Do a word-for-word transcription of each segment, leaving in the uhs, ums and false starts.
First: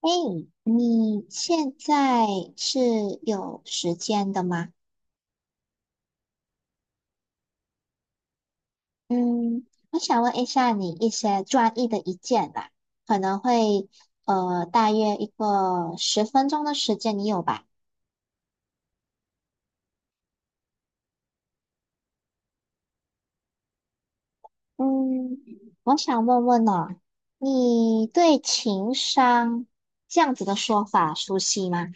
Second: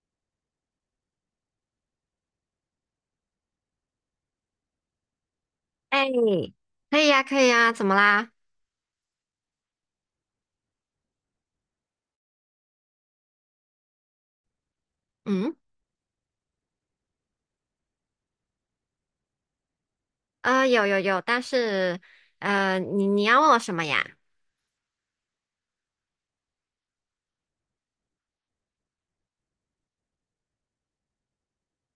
哎，你现在是有时间的吗？哎，可以呀，可以呀，怎么啦？嗯，我想问一下你一些专业的意见吧，可能会呃大约一嗯，个十分钟的时间，你有吧？呃，有有有，但是，呃，你你要问我什么呀？嗯，我想问问哦，你对情商这样子的说法熟悉吗？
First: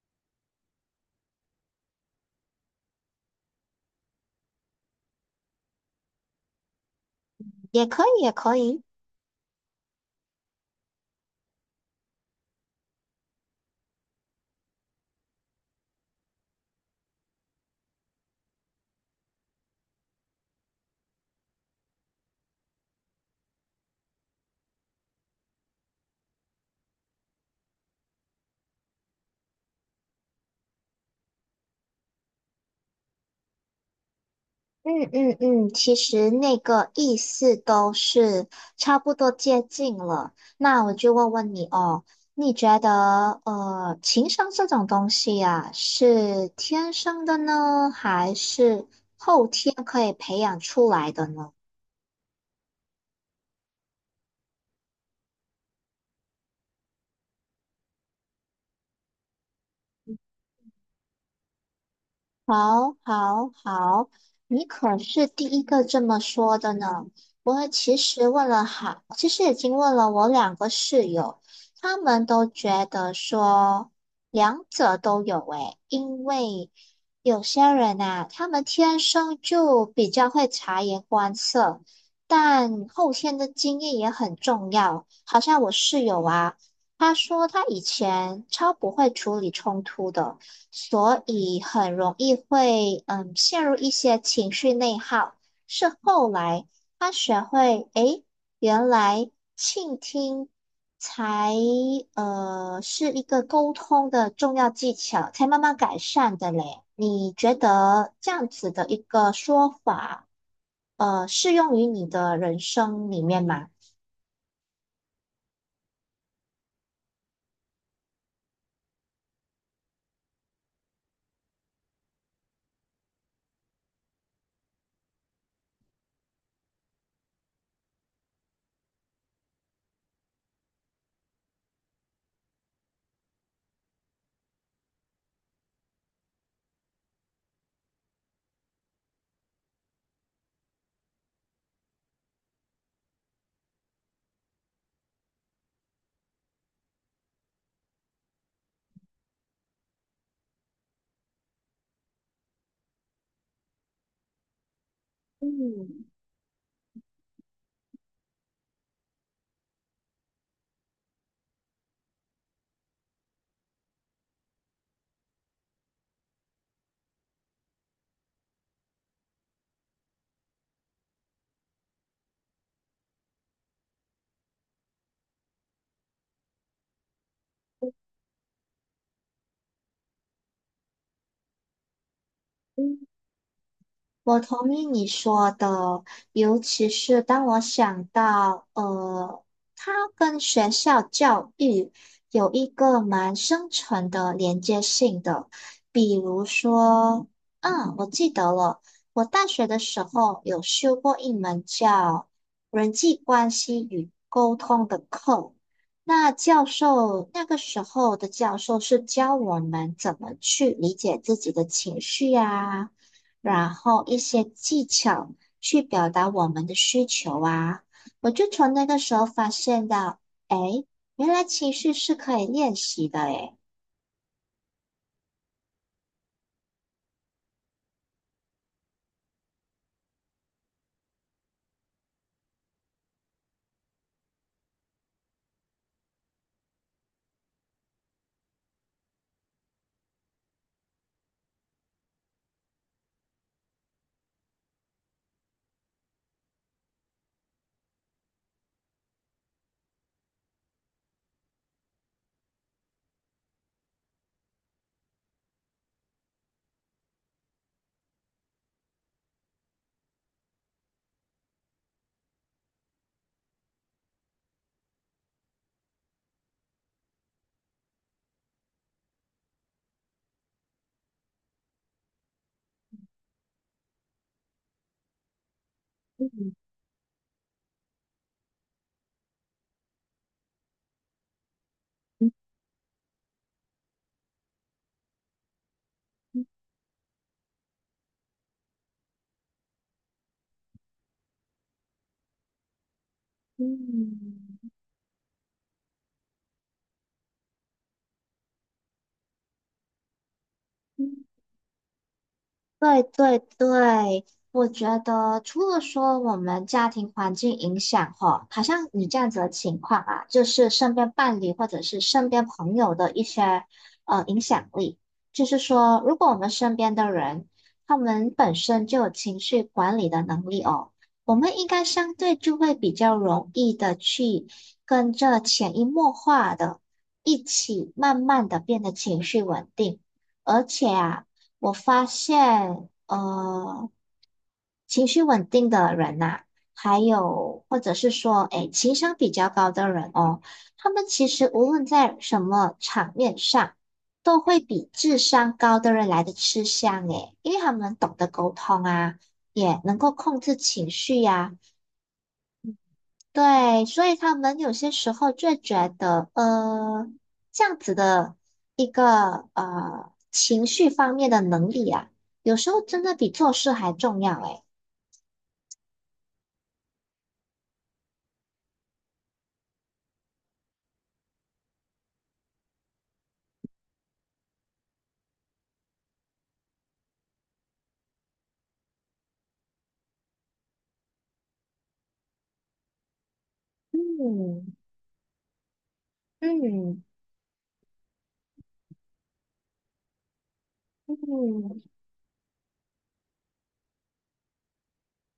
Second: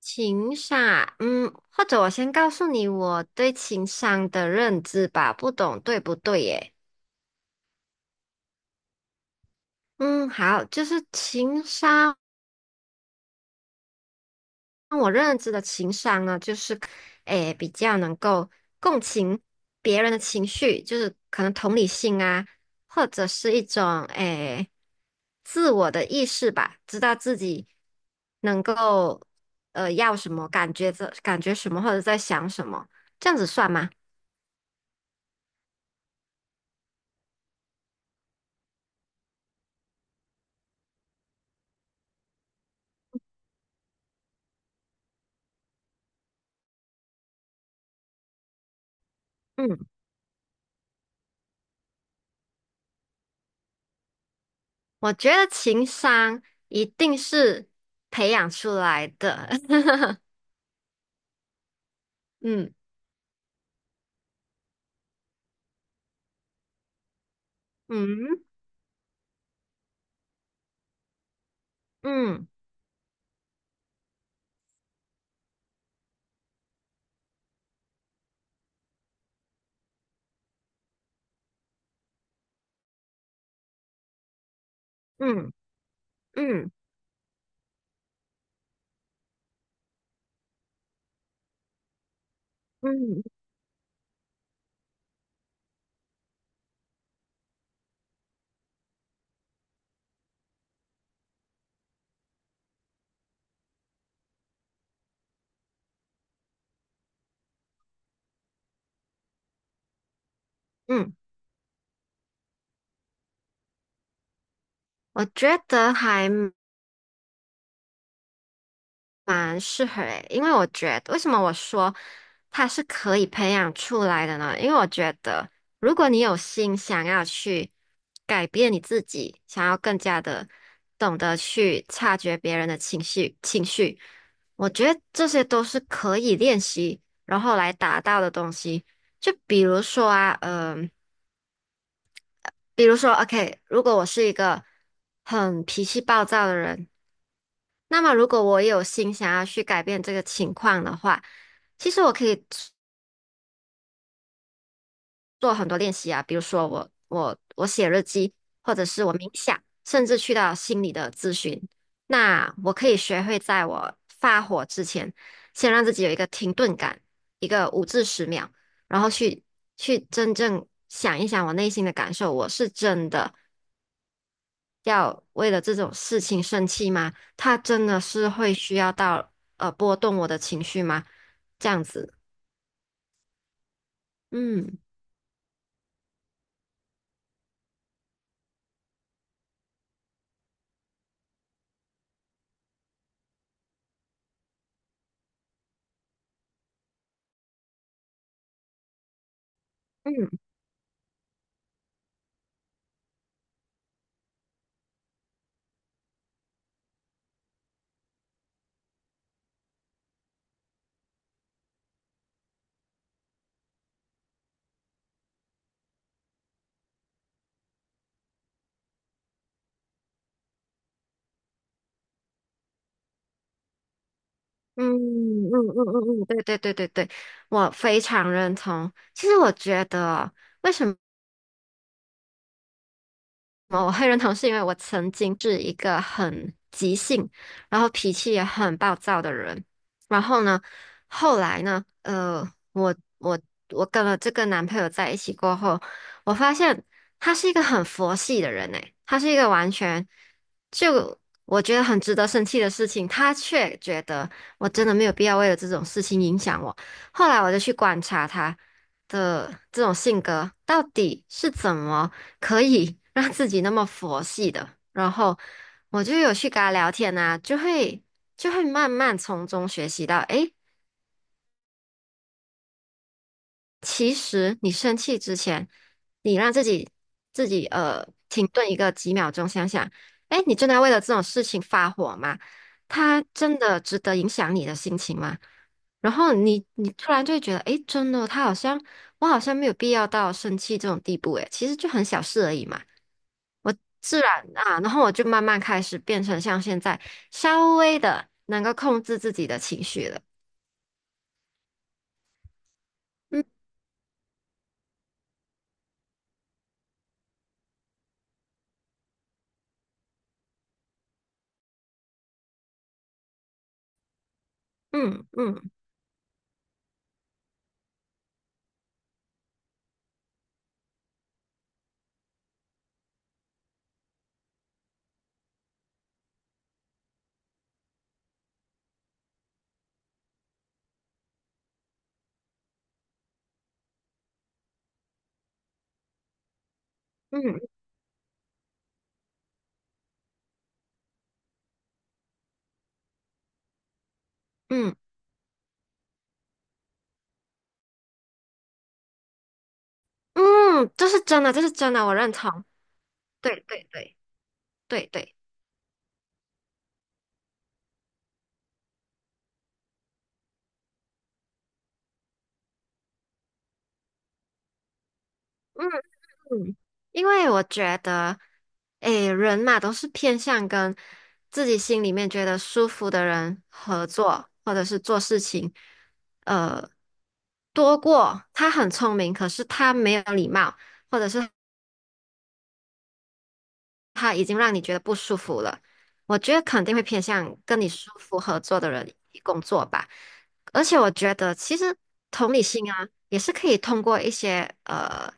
情商，嗯，或者我先告诉你我对情商的认知吧，不懂对不对耶？也可以，也可以。嗯，好，就是情商。我认知的情商呢，就是，诶，比较能够共情别人的情绪，就是可能同理心啊，或者是一种诶自我的意识吧，知道自己能够呃要什么，感觉这感觉什么，或者在想什么，这样子算吗？嗯嗯嗯，其实那个意思都是差不多接近了。那我就问问你哦，你觉得呃，情商这种东西呀，是天生的呢，还是后天嗯，可以培养出来的呢？我觉得情商一定是培养出来的。嗯好，好，好，你可是第一个这么说的呢。我其实嗯问了好，其实已经问了我两个室友，他们都嗯觉得说两者都有诶，因为有些人呐、他们天生就比较会察言观色，但后天的经验也很重要。好嗯像我室友啊，嗯他说他以前超不会处理冲突的。所以很容易嗯会嗯嗯。陷入一些情绪内耗。是后来他学会，诶，原来倾听才呃是一个沟通的重要技巧，才慢慢改善的嘞。你觉得这样子的一个说法，嗯呃，适用于你的人生里面吗？我觉得还蛮适合诶，因为我觉得为什么我说它是可以培养出来的呢？因为我觉得如果你有心想要去改变你自己，想要更加的懂得去察觉别人的情绪情绪，我觉得这些都是可以练习，然后来达到的东西。就比如说啊，嗯、比如说，OK，如果我是一个很脾气暴躁的人。那么，如果我也有心想要去改变这个情况的话，其实我可以做很多练嗯习啊，比如说我我我写日记，或者是我冥想，甚至去到心理的咨询。那我可以学会在我发火之前，先让自己有一个停顿感，一个五至十秒，然后去去真正想一想我内心的感受，我是真的。要为了这种事情生气吗？他真的是会需要到呃波动我的情绪吗？这样子，嗯，我同嗯。意你说的，尤其是当我想到，呃，它跟学校教育有一个蛮深层的连接性的。比如说，嗯，我记得了，我大学的时候嗯有修过一门叫人际关系与沟通的课。那教授，那个时候的教授是教我们怎么去理解自己的情绪呀。然后一些技巧去表达我们的需求啊。我就从那个时候发现到，哎，原来情绪是可以练习的，哎。嗯嗯嗯嗯嗯，对对对对对，我非常认同。其实我觉得，为什么？我会认同，是因为我曾经是一个很急性，然后脾气也很暴躁的人。然后呢，后来呢，呃，我我我跟了这个男朋友在一起过后，我发现他是一个很佛系的人诶，他是一个完全就我觉得很值得生气的事情，他却觉得我真的没有必要为了这种事情影响我。后来我就去观察他的这种性格到底是怎么。可以 让自己那么佛系的，然后我就有去跟他聊天啊，就会就会慢慢从中学习到，诶，其实你生气之前，你嗯让自己自己呃停顿一个几秒钟，想想，诶，你真的要为了这种事情发火嗯吗？他真的值得影响你的心情吗？然后你你突然就会觉得，诶，真的，他好像我好像没有必要到生气这种地步，诶，其实就很小事而已嘛。我自然嗯啊，然后我就慢慢开始变成像现在稍微的能够控制自己的情绪了。嗯对对嗯对，我觉得除了说我们家庭环境影响哈，好像你这样子的情况啊，就是身边伴侣或者是身边朋友的一些呃影响力，嗯就是嗯说，如果我们身边的人他们本身就有情绪管理的能力哦，我们应该相对就会比较容易的去跟着潜移默化的一起慢慢的变得情绪稳定。而且啊，我发现，呃，情绪稳定的人呐、还嗯有或者是说，哎，情商比较高的人哦，他们其实无论在什么场面上，都会比嗯智商高的人来的吃香诶，因为他们懂得沟通啊，也能够控制情嗯，这绪是真呀、的，这是真的，我认同。对对对，所以对他们有些对时候对，就觉得，呃，这样子的一个呃情绪方面的能力啊，有时候真的比做事还重要诶。嗯嗯，因为我觉得，诶，人嘛都是偏向跟自己心里面觉得舒服的人合作，或者是做事情，呃，多过他很聪明，可是他没有礼貌。或者是他已经嗯让你觉得不舒服了，我觉得肯定嗯会偏向跟你舒服合作的人一起工作吧。而且我觉得，其嗯实同理心啊，也是可以通过一些呃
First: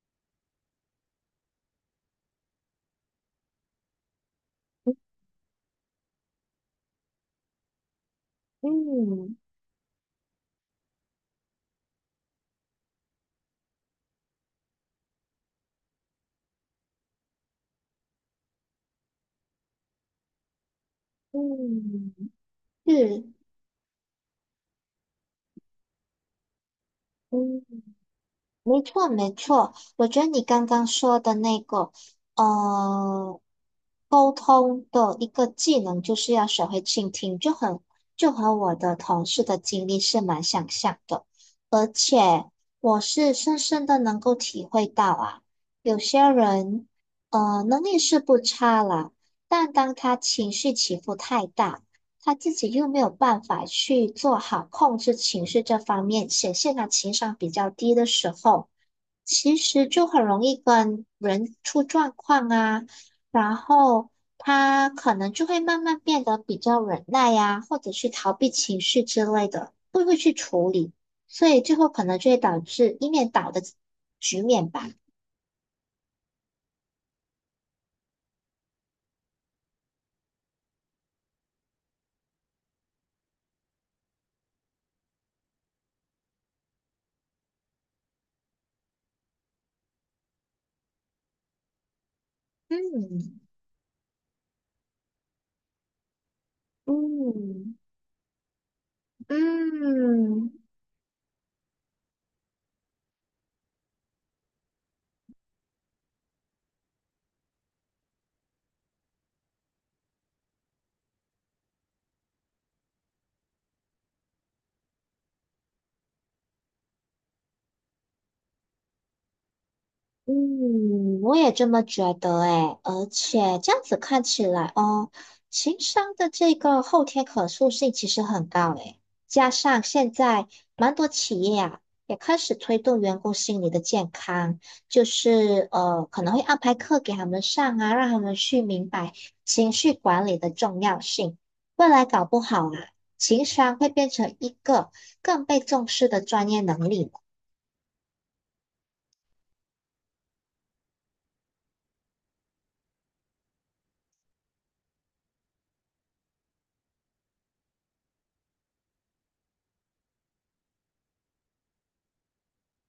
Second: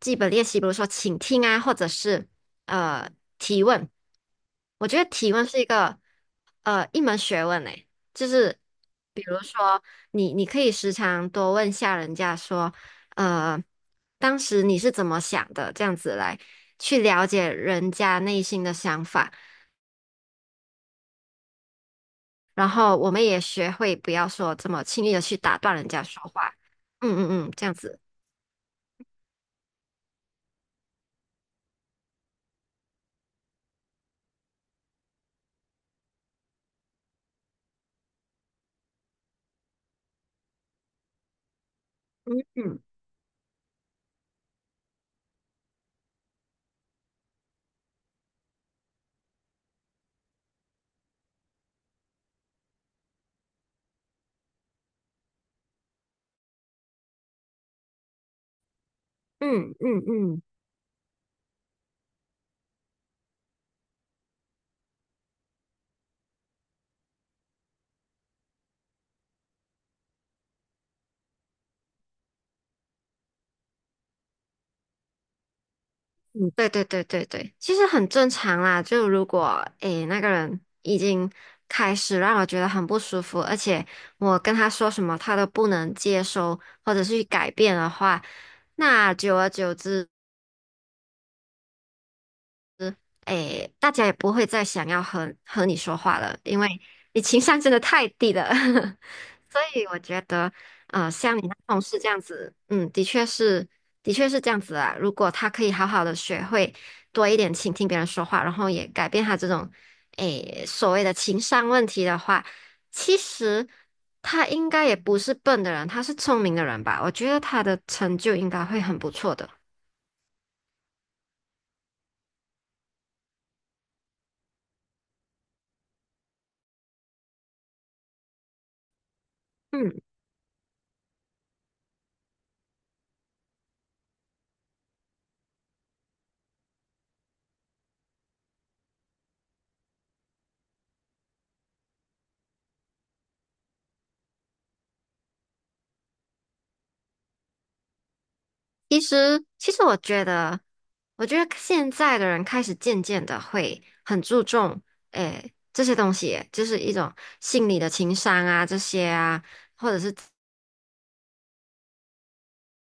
基本练习，比如说倾听啊，或者是呃提问。我觉得提问是一个呃一门学问诶，就是。嗯你你可以时常多问下人家说，呃，当时你是怎么想的？这样子来去了解人家内心的想法，嗯，然后我是们也学会不要说这么轻易的去打断人家说话。嗯嗯嗯，嗯。这样子。没错，没错，我觉得你刚刚说的那个，呃，沟通的一个技能，就是要学会倾听，就很就和我的同事的经历是蛮相像的。嗯我是深深的能够体会到啊，有些人，呃，能力是不差啦，但当他情绪起伏太大，他自己又没有办法去做好控制情绪这方面，显现他情商比较低的时候。其嗯实嗯就很容嗯易跟人出状况啊，然后他可能就会慢慢变得比较忍耐呀、或者是逃避情绪之类的，不会去处理，所以最后可能就会导致一面倒的局面吧。嗯，对对对对对，其实很正常啦。就如果诶那个人已经开始让我觉得很不舒服，而且我跟他说什么他都不能接收或者是去改变的话。那久而久之，嗯哎，大家也不会再想要和和你说话了，因为你情商真嗯的太低了。所以我觉嗯。得，呃，像你那同事这样子，嗯，的确是，的确是这样子啊。如果他可以好好的学会多一点倾听别人说话，然后也改变他这种，哎，所谓的情商问题的话，其实他应该也不是笨的人，他是聪明的人吧？我觉得他的成就应该会很不错的。嗯，我也这么觉得诶，而且这样子看起来哦，情商的这个后天可塑性其实很高诶，加上嗯。现在蛮多企业啊也开始推动员工心理的健康，就是呃可能会安排课给他们上啊，让他们去明白情绪管理的重要性。未来搞不好啊，情商会变成一个更被重视的专业能力呢其实，其实我觉得，我觉得现在的人开始渐渐的会很注重，诶，这些东西，就是一种心理的情商啊，这些啊，或者是。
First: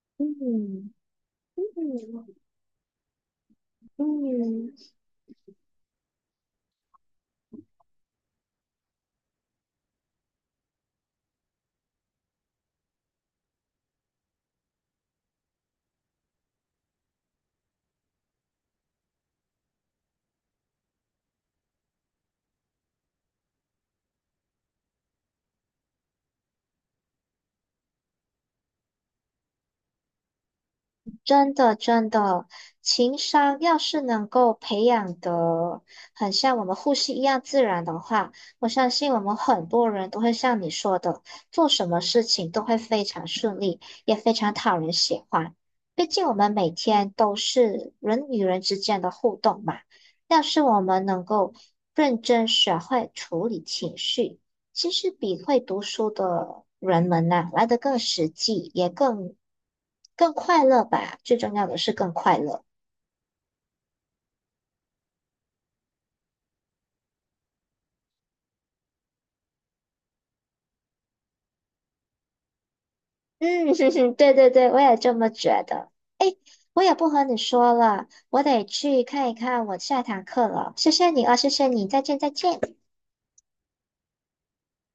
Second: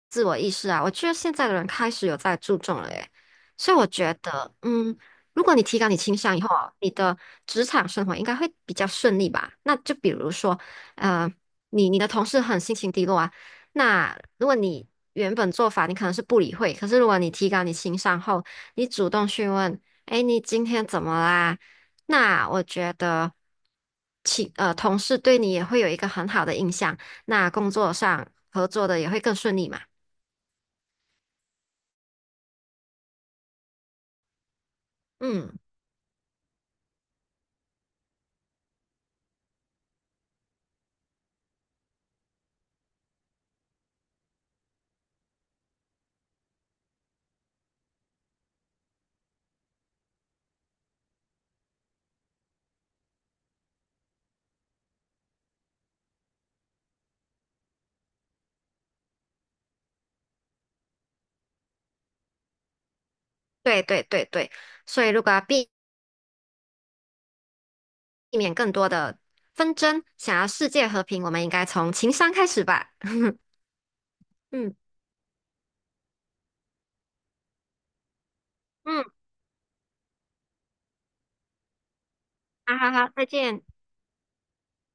自我意识啊，我嗯觉得现在的人开始有嗯。在注重了耶，所以我觉得，嗯嗯，如果你提高你情商以后啊你的职场生活应该会比较顺利吧？那就比如说，呃，你你的同事很心情低落啊，那如果你原本做法你可能是不理会，可是如果你提高你情商后，你主动询问，哎，你今天怎么啦？那我觉得，其呃，同事对你也会有一个很好的印象，那工作上合作的也会更顺利嘛。真的，真的，情商要是能够培养嗯，的很像我们呼吸一样自然的话，我相信我们很多人都会像你说的，做什么事情都会非常顺利，也非常讨人喜欢。毕竟我们每天都是人与人之间的互动嘛，要是我们能够认真学会处理情绪。其实比会读书的人们呐、来的更实际，也更更快乐吧。最重要的是更快乐。对对对对，所以如果要避避免更多的纷争，想要世界和平，我们应该从情商开始吧。嗯，哼哼对对对，嗯我也这么觉得。哎，我也不和你说了，我得去嗯，看一看我下堂课了。谢谢你啊，谢谢你，再见再见。好好好，再见。